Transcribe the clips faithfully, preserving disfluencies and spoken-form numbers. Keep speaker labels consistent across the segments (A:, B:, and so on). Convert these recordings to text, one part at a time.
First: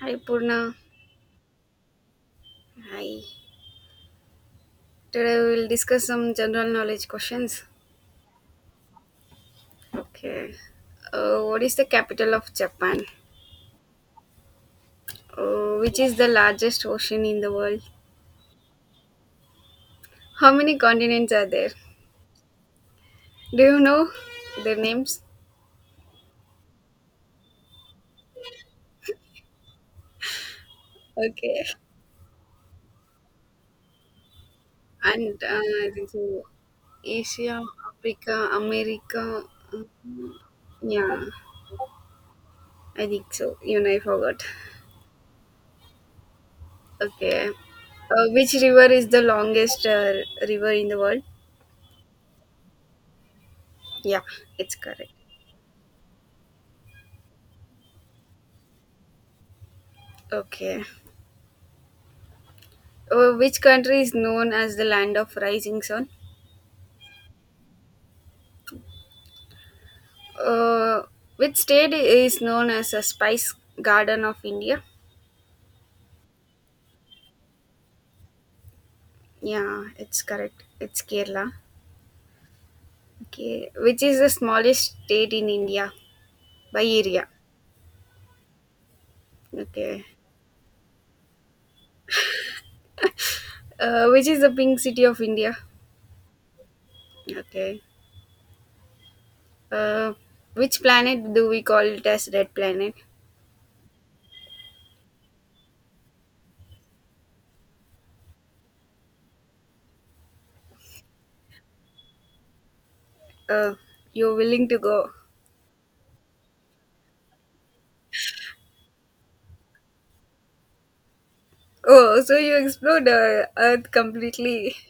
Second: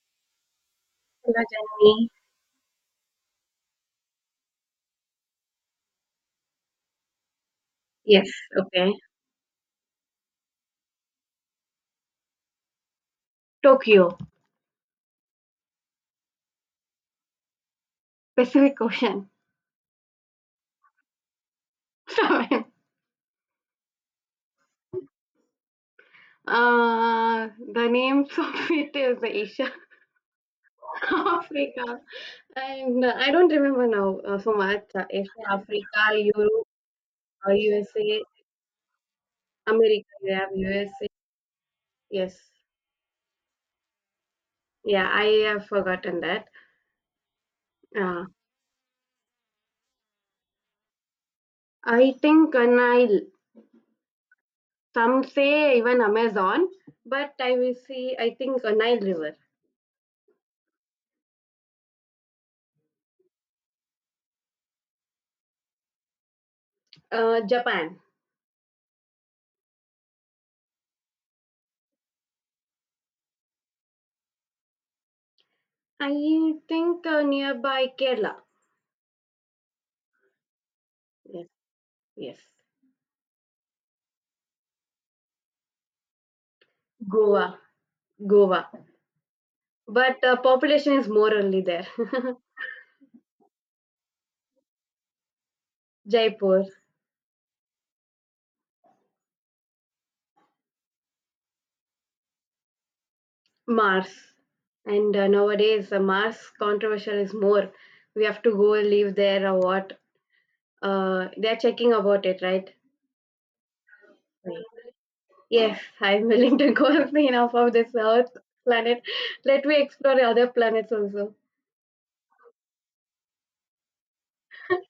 A: Hi Purna.
B: Iwatani.
A: Hi. Today we will discuss some general knowledge questions.
B: Yes, okay.
A: Okay. Uh, what is the capital of Japan?
B: Tokyo.
A: Uh, which is the largest ocean in the world?
B: Pacific Ocean.
A: How many continents are there?
B: Seven.
A: Do you know their names?
B: Uh, the names of it is Asia,
A: Okay.
B: Africa, and uh, I don't remember now uh, so much. Uh,
A: And
B: Asia,
A: uh, I
B: Africa,
A: think so.
B: Europe, uh,
A: Asia,
B: U S A,
A: Africa, America. uh,
B: America. We have U S A.
A: yeah,
B: Yes,
A: I think so. Even I forgot.
B: yeah, I have forgotten that.
A: Okay.
B: Uh,
A: Uh, which river is the longest uh, river in the world?
B: I think uh, Nile.
A: Yeah, it's correct.
B: Some say even Amazon, but I will see. I think uh, Nile River.
A: Okay. Uh, which country is known as the land of rising sun?
B: Uh, Japan.
A: Uh, which state is known as a spice garden of India?
B: I think uh, nearby Kerala.
A: Yeah, it's correct. It's
B: Yes,
A: Kerala.
B: yes.
A: Okay. Which is the smallest state in India by area?
B: Goa, Goa.
A: Okay.
B: But uh, population is more only there.
A: Uh, which is the pink city of India?
B: Jaipur.
A: Okay. Uh, which planet do we call it as red planet?
B: Mars, and uh, nowadays uh, Mars controversial is more. We have to go leave there or what? Uh, they are checking about it, right?
A: Uh, you're
B: Right.
A: willing to go.
B: Yes, I'm willing to go and see enough of this Earth planet. Let me explore other planets also.
A: Oh, so you explored uh, Earth completely.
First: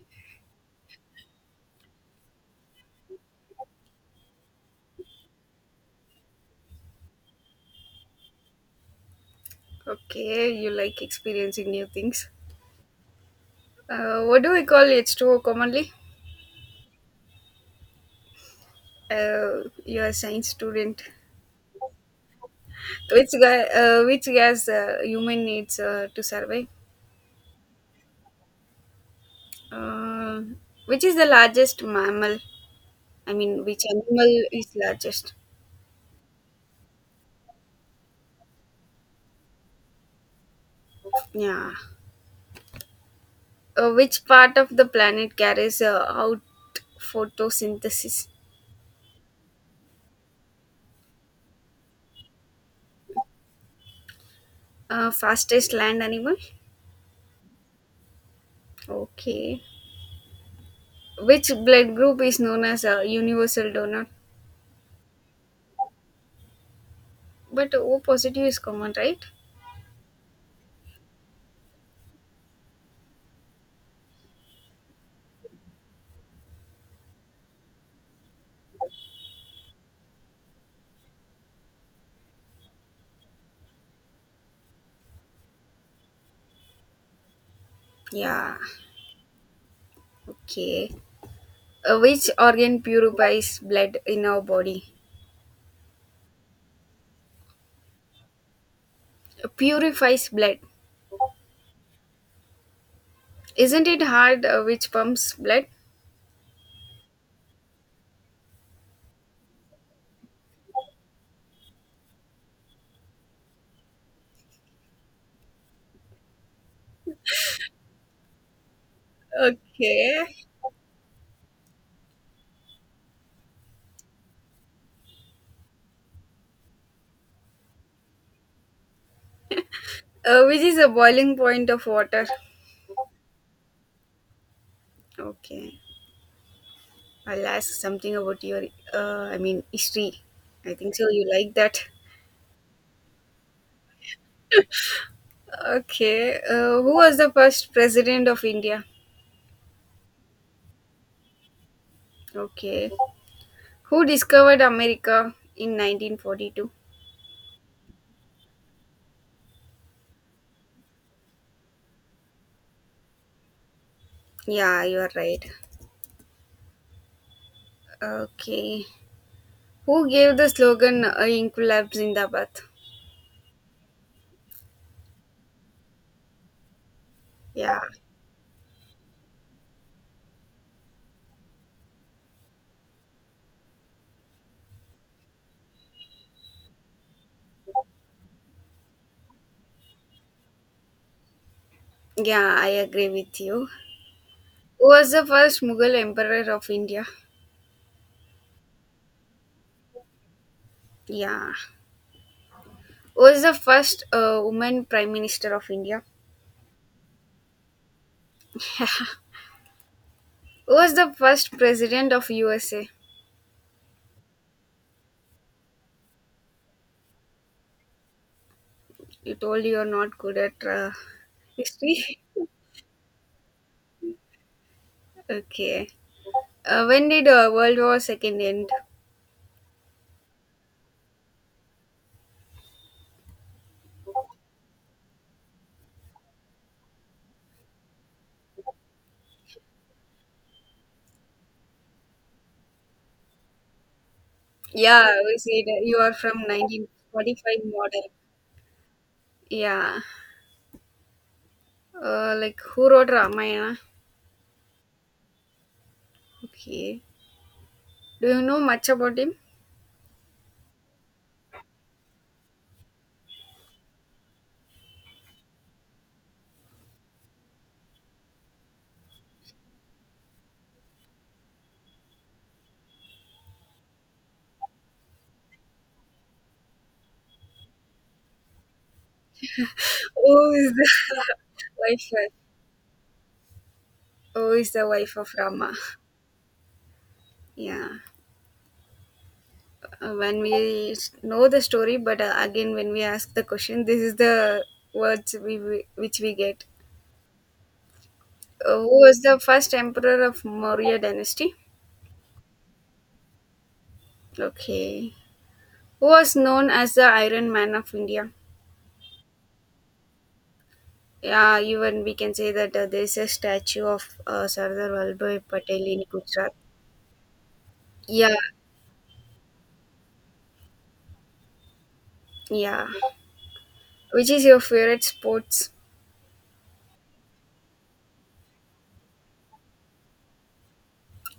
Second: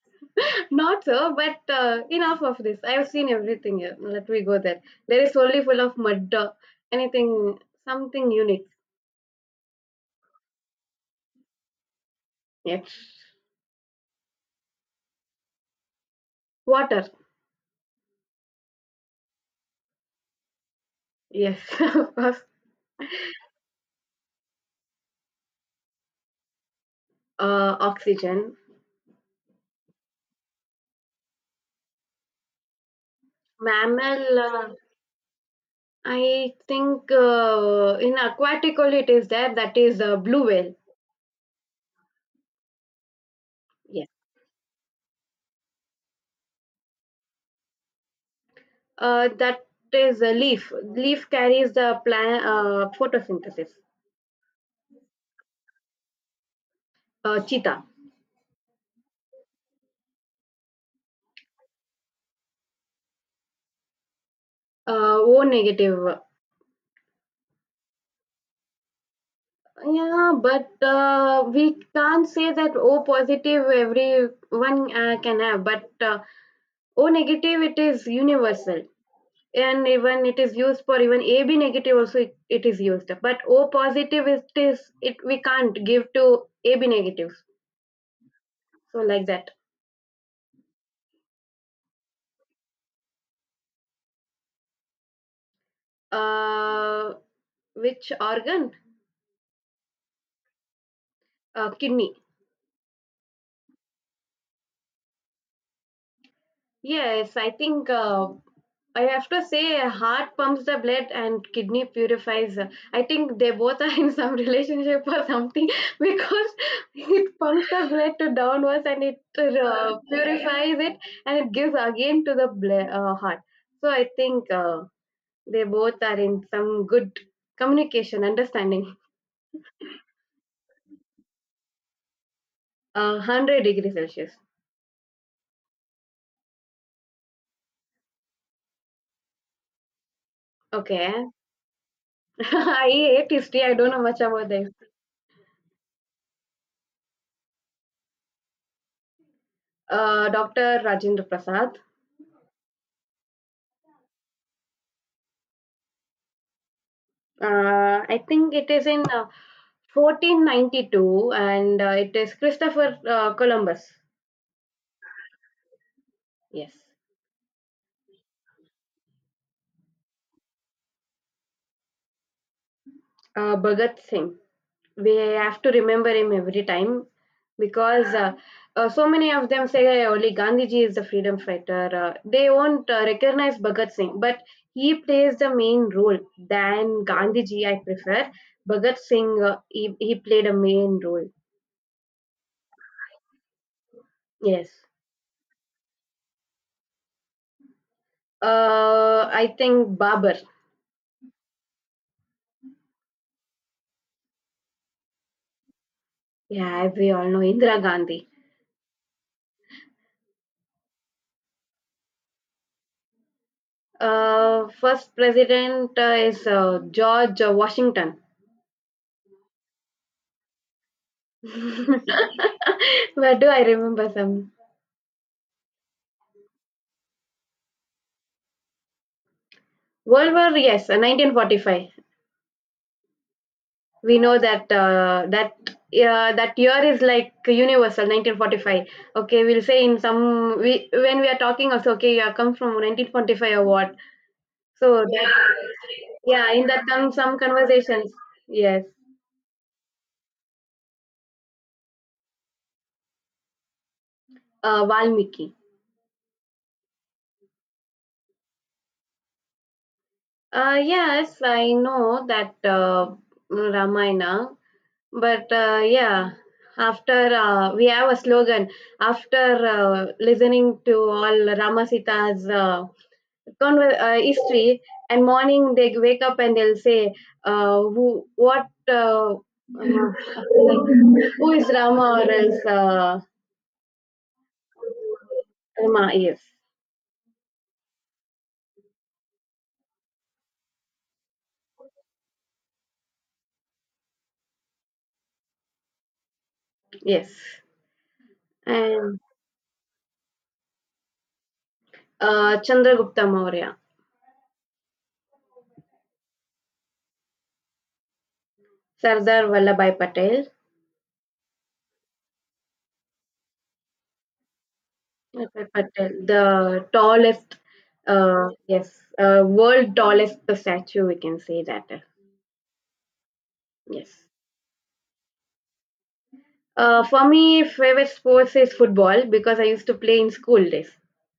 B: Not so, but uh, enough of this. I have seen everything here. Let me go there. There is only full of mud, uh, anything, something unique.
A: Okay, you like experiencing new things.
B: Yes.
A: Uh, what do we call H two O commonly?
B: Water.
A: Uh, you're a science student.
B: Yes, of course.
A: Which guy? Uh, which gas uh, human needs uh, to survive?
B: Uh, oxygen.
A: Uh, which is the largest mammal? I mean, which
B: Mammal.
A: animal
B: Uh,
A: is largest?
B: I think uh, in aquatic only it is there. That is uh, blue whale.
A: Yeah. Uh,
B: Yes.
A: which part of the planet carries uh, out photosynthesis?
B: Uh, that is a leaf. Leaf carries the plan uh, photosynthesis.
A: Uh, fastest land animal?
B: Uh, cheetah.
A: Okay. Which blood group is known as a universal donor?
B: Uh, o negative.
A: But O positive is common, right?
B: Yeah, but uh, we can't say that O positive everyone uh, can have, but uh, O negative it is universal, and even it is used for even A B negative also it, it is used. But O positive it is it we can't give to A B negative,
A: Yeah,
B: so like that.
A: okay. Uh, which organ purifies blood in our body?
B: Uh, which organ?
A: Uh, purifies blood.
B: Uh, kidney.
A: Isn't it heart uh, which pumps blood?
B: Yes, I think uh, I have to say, uh, heart pumps the blood and kidney purifies. uh, I think they both are in some relationship or something because it pumps the blood to downwards and it uh,
A: Okay.
B: purifies it and it gives again to the ble- uh, heart. So I think uh, they both are in some good communication, understanding.
A: Uh, which is the boiling point of water?
B: Uh, one hundred degree Celsius.
A: Okay. I'll ask something about your, uh, I mean, history. I think so.
B: Okay.
A: You like that.
B: I hate history. I don't know much about this.
A: Okay. Uh, who was the first president of India?
B: Uh, doctor Rajendra Prasad.
A: Okay. Who discovered America in nineteen forty-two?
B: Uh, I think it is in uh, fourteen ninety-two and uh, it is Christopher uh, Columbus.
A: Yeah, you are right.
B: Yes.
A: Okay. Who gave the slogan uh, Inqilab Zindabad?
B: Uh, Bhagat Singh. We have to remember him every time
A: Yeah.
B: because uh, uh, so many of them say, "Hey, only Gandhiji is the freedom fighter. Uh, they won't uh, recognize Bhagat Singh," but he plays the main role than Gandhiji, I prefer. Bhagat Singh, uh, he, he played a main role.
A: Yeah, I agree with you.
B: Yes.
A: Who was the first Mughal Emperor of India?
B: Uh, I think Babar.
A: Yeah. Who was the first uh, woman Prime Minister of India?
B: Yeah, we all know Indira Gandhi.
A: Who was the first President of U S A?
B: Uh, first president uh, is uh, George uh, Washington.
A: You told you're not good at uh, history.
B: Where do I remember some?
A: Okay. Uh, when did uh, World War Second end?
B: World War, yes, uh, nineteen forty-five. We know that uh, that uh, that year is like universal nineteen forty-five. Okay, we'll say in some we when we are talking also, okay, you have come from nineteen forty-five or what? So
A: Yeah,
B: that,
A: we said uh, you are from
B: yeah, in that come some
A: nineteen forty-five model.
B: conversations. Yes,
A: Yeah. Uh, like who wrote Ramayana?
B: uh, Valmiki.
A: Okay. Do you know much about him?
B: Uh, yes, I know that uh, Ramayana, but uh, yeah, after uh, we have a slogan after uh, listening to all Rama Sita's uh, conver- uh, history, and morning they wake up and they'll say, uh, "Who, what, uh, um,
A: Oh, is
B: like,
A: the
B: who is Rama
A: wife.
B: or else uh,
A: Oh, is the wife of Rama.
B: Rama?" Yes,
A: Yeah. Uh, When we s- know the story, but uh, again, when we ask the question, this is the words we we- which we get.
B: yes,
A: Uh, who
B: and
A: was the first emperor of Maurya dynasty?
B: uh, Chandragupta Maurya.
A: Okay. Who was known as the Iron Man of India?
B: Sardar Vallabhai Patel.
A: Yeah, even we can say that uh, there is a statue of uh, Sardar Vallabhbhai
B: F F.
A: Patel in
B: Patel,
A: Gujarat.
B: the tallest,
A: Yeah,
B: uh, yes, uh, world tallest statue, we can say that. uh,
A: yeah.
B: Yes.
A: Which is your favorite sports?
B: Uh, for me, favorite sports is football because I used to play in school days.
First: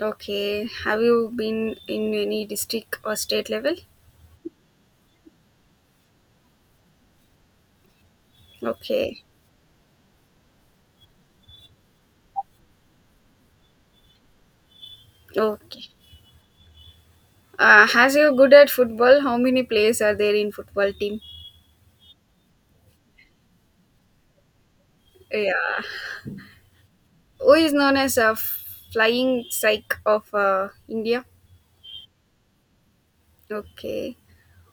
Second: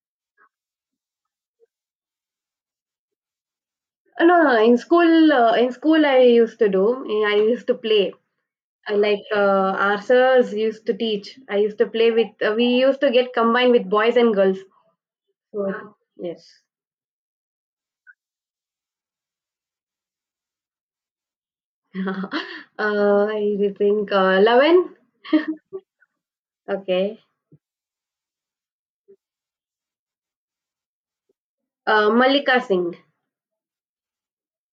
A: Okay. Have you been in any district or state level?
B: Uh, No, no, no, in school, uh, in school I used to do. I used to play. I like
A: Okay.
B: uh, our sirs used to teach. I used to play with. Uh, we used to get combined with boys and girls.
A: Okay.
B: So, yes.
A: Uh, as you're good at football, how many players are there in football team?
B: uh, I think uh, Lavan.
A: Yeah.
B: Okay.
A: Who is known as a flying psych of uh, India?
B: Uh, Malika Singh.
A: Okay.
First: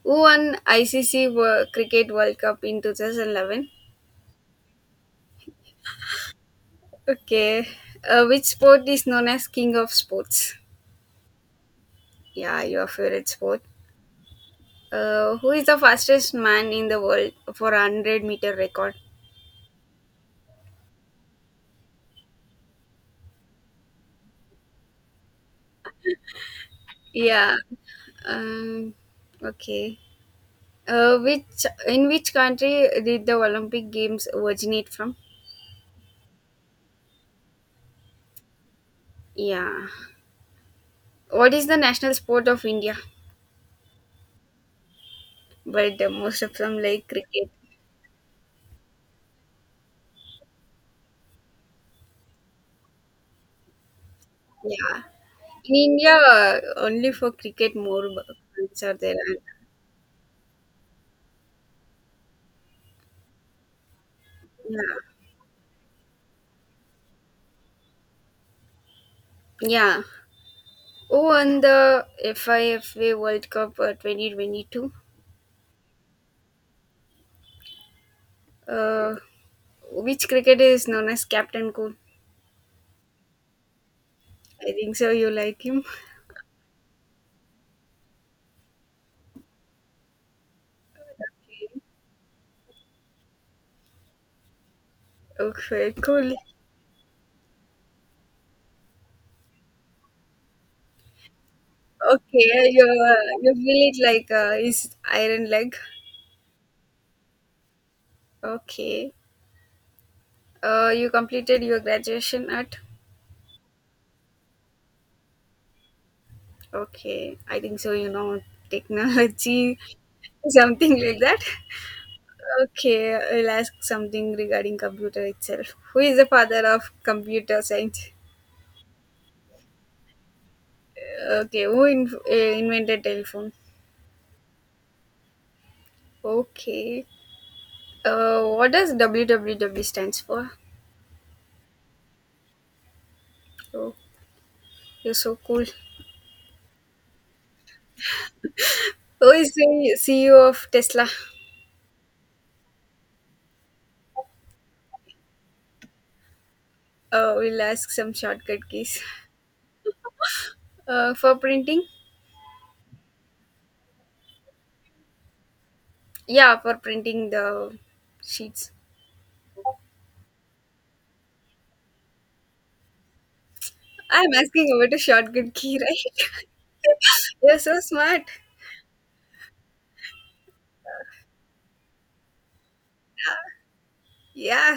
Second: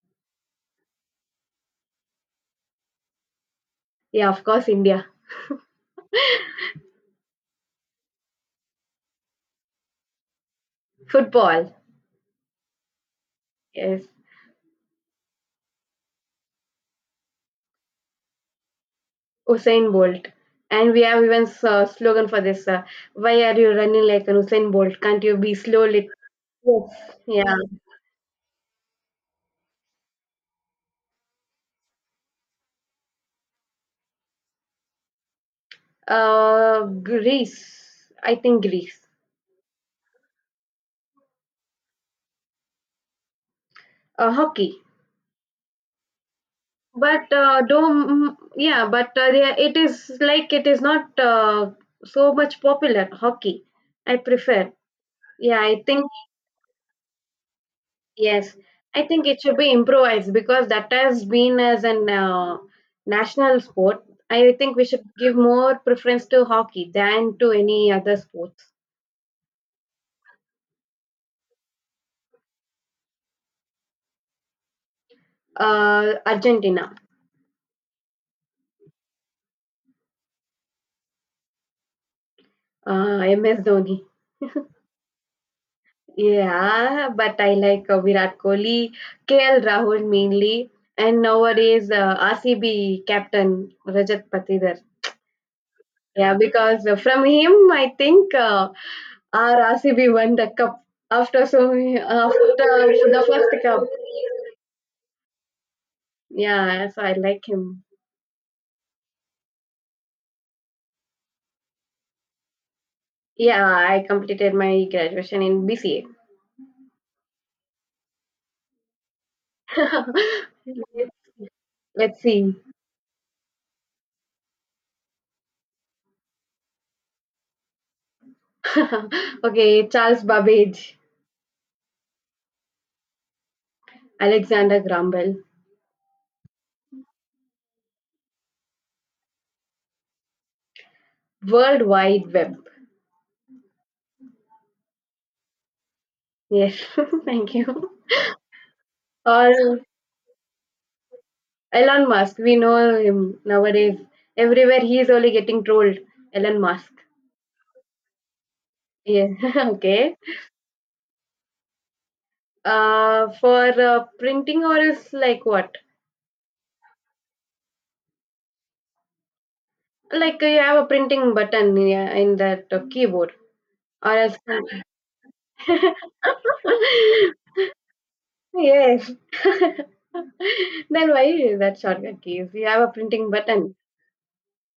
A: Who won I C C Wo- Cricket World Cup in twenty eleven?
B: Yeah, of course, India.
A: Okay. Uh, which sport is known as king of sports?
B: Football.
A: Yeah, your favorite sport.
B: Yes.
A: Uh, who is the fastest man in the world for a hundred meter record?
B: Usain Bolt. And we have even uh, slogan for this. Uh, Why are you running like an Usain Bolt? Can't you be slow? Lit- yes. Yeah.
A: Yeah. Um, okay. Uh, which in which country did the Olympic Games originate from?
B: Uh, Greece. I think Greece.
A: Yeah. What is the national sport of India?
B: Uh, hockey.
A: But uh, most of them like
B: But
A: cricket.
B: uh, do yeah, but uh, yeah, it is like it is not uh, so much popular hockey. I prefer.
A: Yeah.
B: Yeah,
A: In
B: I think.
A: India, uh, only for cricket more
B: Yes,
A: points are
B: I
A: there.
B: think it should be improvised because that has been as an uh, national sport. I think we should
A: Yeah.
B: give more preference to hockey than to any other sports.
A: Yeah. Who won the FIFA World Cup uh, twenty twenty-two?
B: Uh, Argentina.
A: Uh, which cricketer is known as Captain Cool?
B: uh, M S Dhoni.
A: I think so. You like him.
B: Yeah, but I like uh, Virat Kohli, K L Rahul mainly, and nowadays uh, R C B captain Rajat Patidar.
A: Okay,
B: Yeah,
A: cool.
B: because uh, from him, I think. Uh, our R C B won the cup after so many, after
A: Okay, yeah, your
B: the
A: your
B: first cup.
A: village like uh, is Iron Leg.
B: Yeah, so I like him.
A: Okay. Uh, you completed your graduation at.
B: Yeah, I completed my graduation in B C A.
A: Okay, I think so. You know technology, something like that.
B: Let's see.
A: Okay, I'll ask something regarding computer itself. Who is the father of computer science?
B: Okay, Charles Babbage.
A: Okay, who in, uh, invented telephone?
B: Alexander Graham Bell.
A: Okay. Uh, what does W W W stands for?
B: World Wide Web.
A: Oh, you're so cool.
B: Yes, thank you.
A: Who is
B: Or
A: the C E O of Tesla?
B: Elon Musk, we know him nowadays. Everywhere he is only getting trolled. Elon Musk.
A: Uh, we'll ask some shortcut keys.
B: Yeah, okay.
A: Uh, for printing?
B: Uh, for uh, printing or is like what?
A: Yeah, for printing the sheets.
B: Like uh, you have a printing button, yeah, in that uh, keyboard or
A: I'm
B: else.
A: asking about a shortcut key, right? You're so smart.
B: Yes. Then why is that shortcut keys? You have a printing button.
A: Yeah,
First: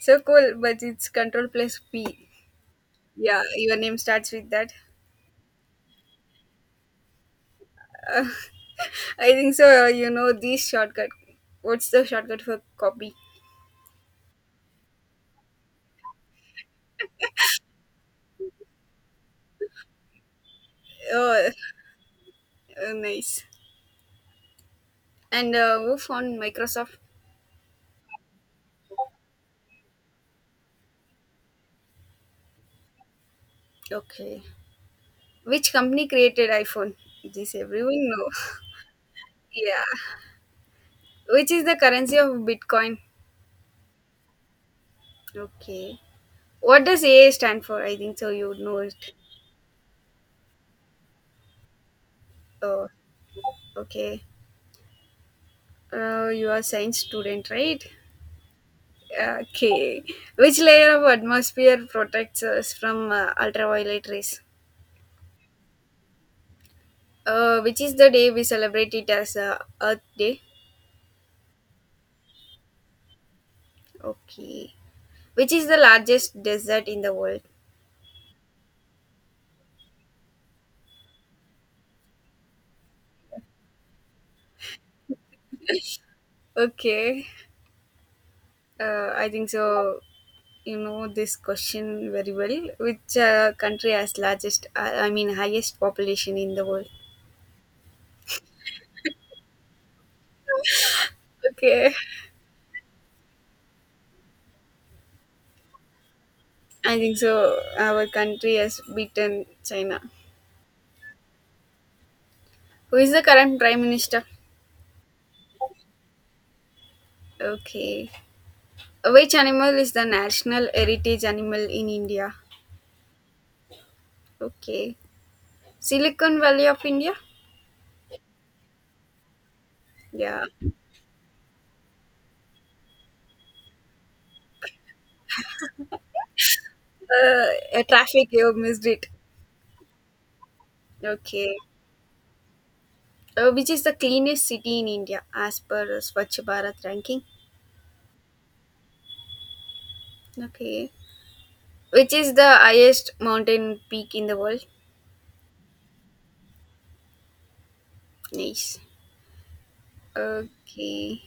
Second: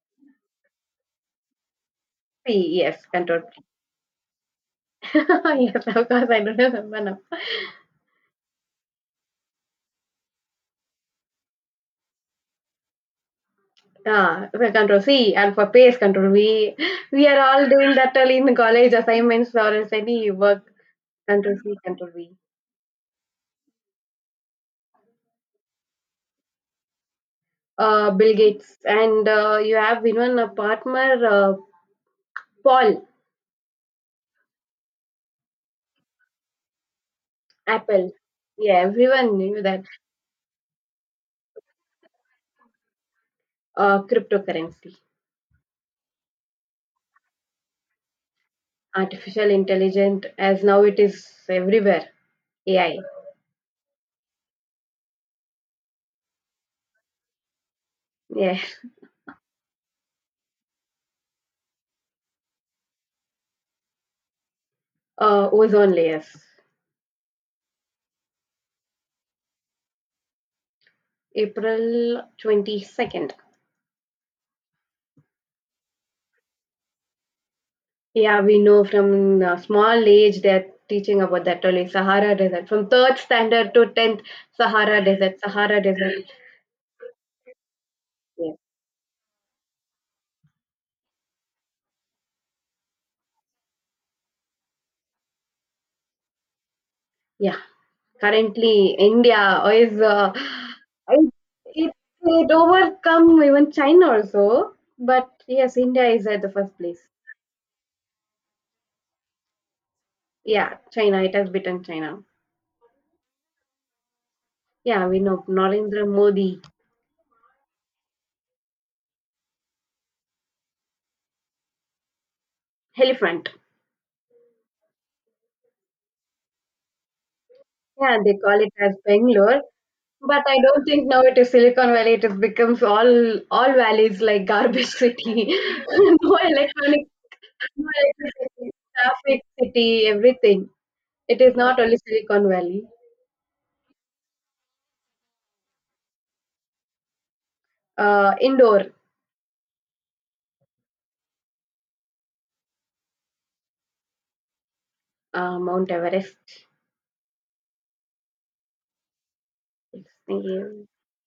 A: so cool, but it's control plus P.
B: C, yes, control.
A: Yeah, your name starts with that.
B: Yes, of course, I don't remember now.
A: I think so. uh, You know this shortcut. What's the shortcut for copy?
B: Ah, so control C, and for paste, control V. We are all doing that all in college assignments or else any work.
A: Oh,
B: Control C, control V.
A: uh, nice. And uh, move on Microsoft.
B: uh, Bill Gates, and uh, you have even a partner, uh, Paul.
A: Okay. Which company created iPhone? This everyone
B: Apple.
A: know.
B: Yeah, everyone knew that.
A: Yeah. Which is the currency of Bitcoin?
B: Uh, cryptocurrency.
A: Okay. What does A A stand for? I think so. You would know it.
B: Artificial intelligence, as now it is everywhere.
A: Oh,
B: A I.
A: okay. Uh, you are science student, right?
B: Yeah,
A: Okay. Which layer of atmosphere protects us from uh, ultraviolet rays?
B: uh, ozone layers.
A: Uh, which is the day we celebrate it as uh, Earth Day?
B: April twenty-second.
A: Okay. Which is the largest desert in the world?
B: Yeah, we know from uh, small age they're teaching about that only Sahara Desert. From third standard to tenth, Sahara Desert, Sahara Desert.
A: Okay.
B: Yeah,
A: Uh, I think so. You know this question very well. Which uh, country has largest, uh, I mean, highest population in the world?
B: yeah. Currently, India is uh, it, it
A: Okay.
B: it overcome even China also, but yes, India is at the first
A: I
B: place.
A: think so. Our country has beaten China.
B: Yeah, China. It has beaten China.
A: Who is the current prime minister?
B: Yeah, we know Narendra Modi.
A: Okay. Which animal is the national heritage animal in India?
B: Elephant.
A: Okay. Silicon Valley of India?
B: Yeah, they call it as Bangalore, but
A: Yeah.
B: I don't think now it is Silicon Valley. It has becomes all all valleys like garbage city, no electronic,
A: Uh, uh,
B: no
A: traffic, you
B: electricity,
A: missed it.
B: traffic city, everything. It is
A: Okay.
B: not only Silicon Valley.
A: Uh, which is the cleanest city in India as per Swachh Bharat ranking?
B: Uh, indoor.
A: Okay. Which is the highest mountain peak in the world?
B: Uh, Mount Everest.
A: Nice.
B: It's the
A: Okay.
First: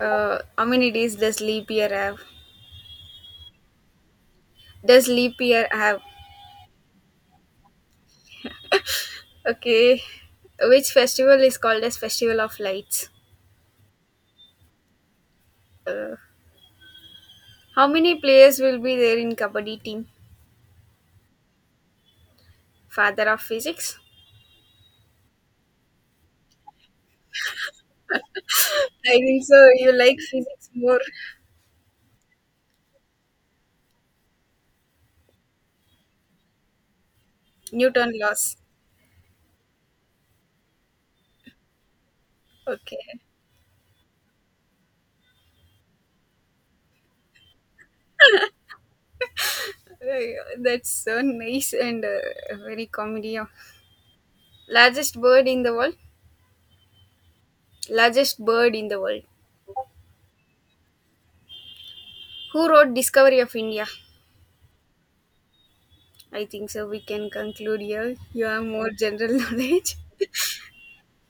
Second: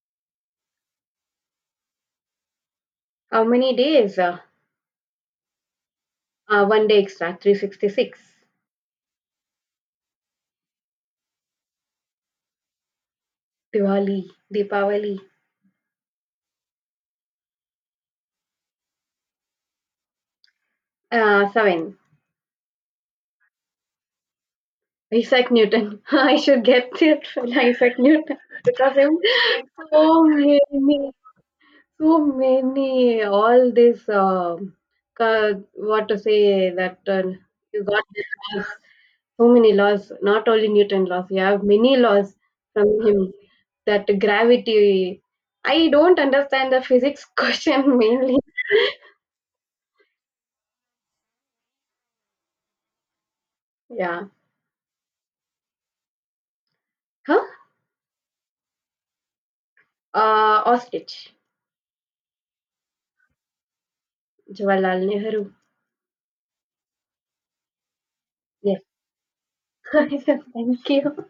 A: Uh, how many days does leap year have?
B: how many days? Uh,
A: Does leap year have?
B: uh, one day extra. three sixty-six.
A: Okay. Which festival is called as Festival of Lights?
B: Diwali, Deepavali.
A: Uh, how many players will be there in Kabaddi team?
B: Uh, seven.
A: Father of physics?
B: Isaac Newton. I should get it from Isaac Newton because I'm
A: I think so. You like
B: so many,
A: physics more.
B: so many. All this, um, ca- what to say that uh, you got
A: Newton laws.
B: this. So many laws, not only Newton laws, you have many laws from
A: Okay.
B: him, that gravity. I don't understand the physics question mainly.
A: Uh, That's so nice and uh, very comedy.
B: Yeah.
A: Largest bird in the world?
B: Huh?
A: Largest bird in the world.
B: Uh, ostrich.
A: Who wrote Discovery of India?
B: Jawaharlal Nehru.
A: I think so. We can conclude here. You have
B: Yes.
A: more general knowledge.
B: Thank you.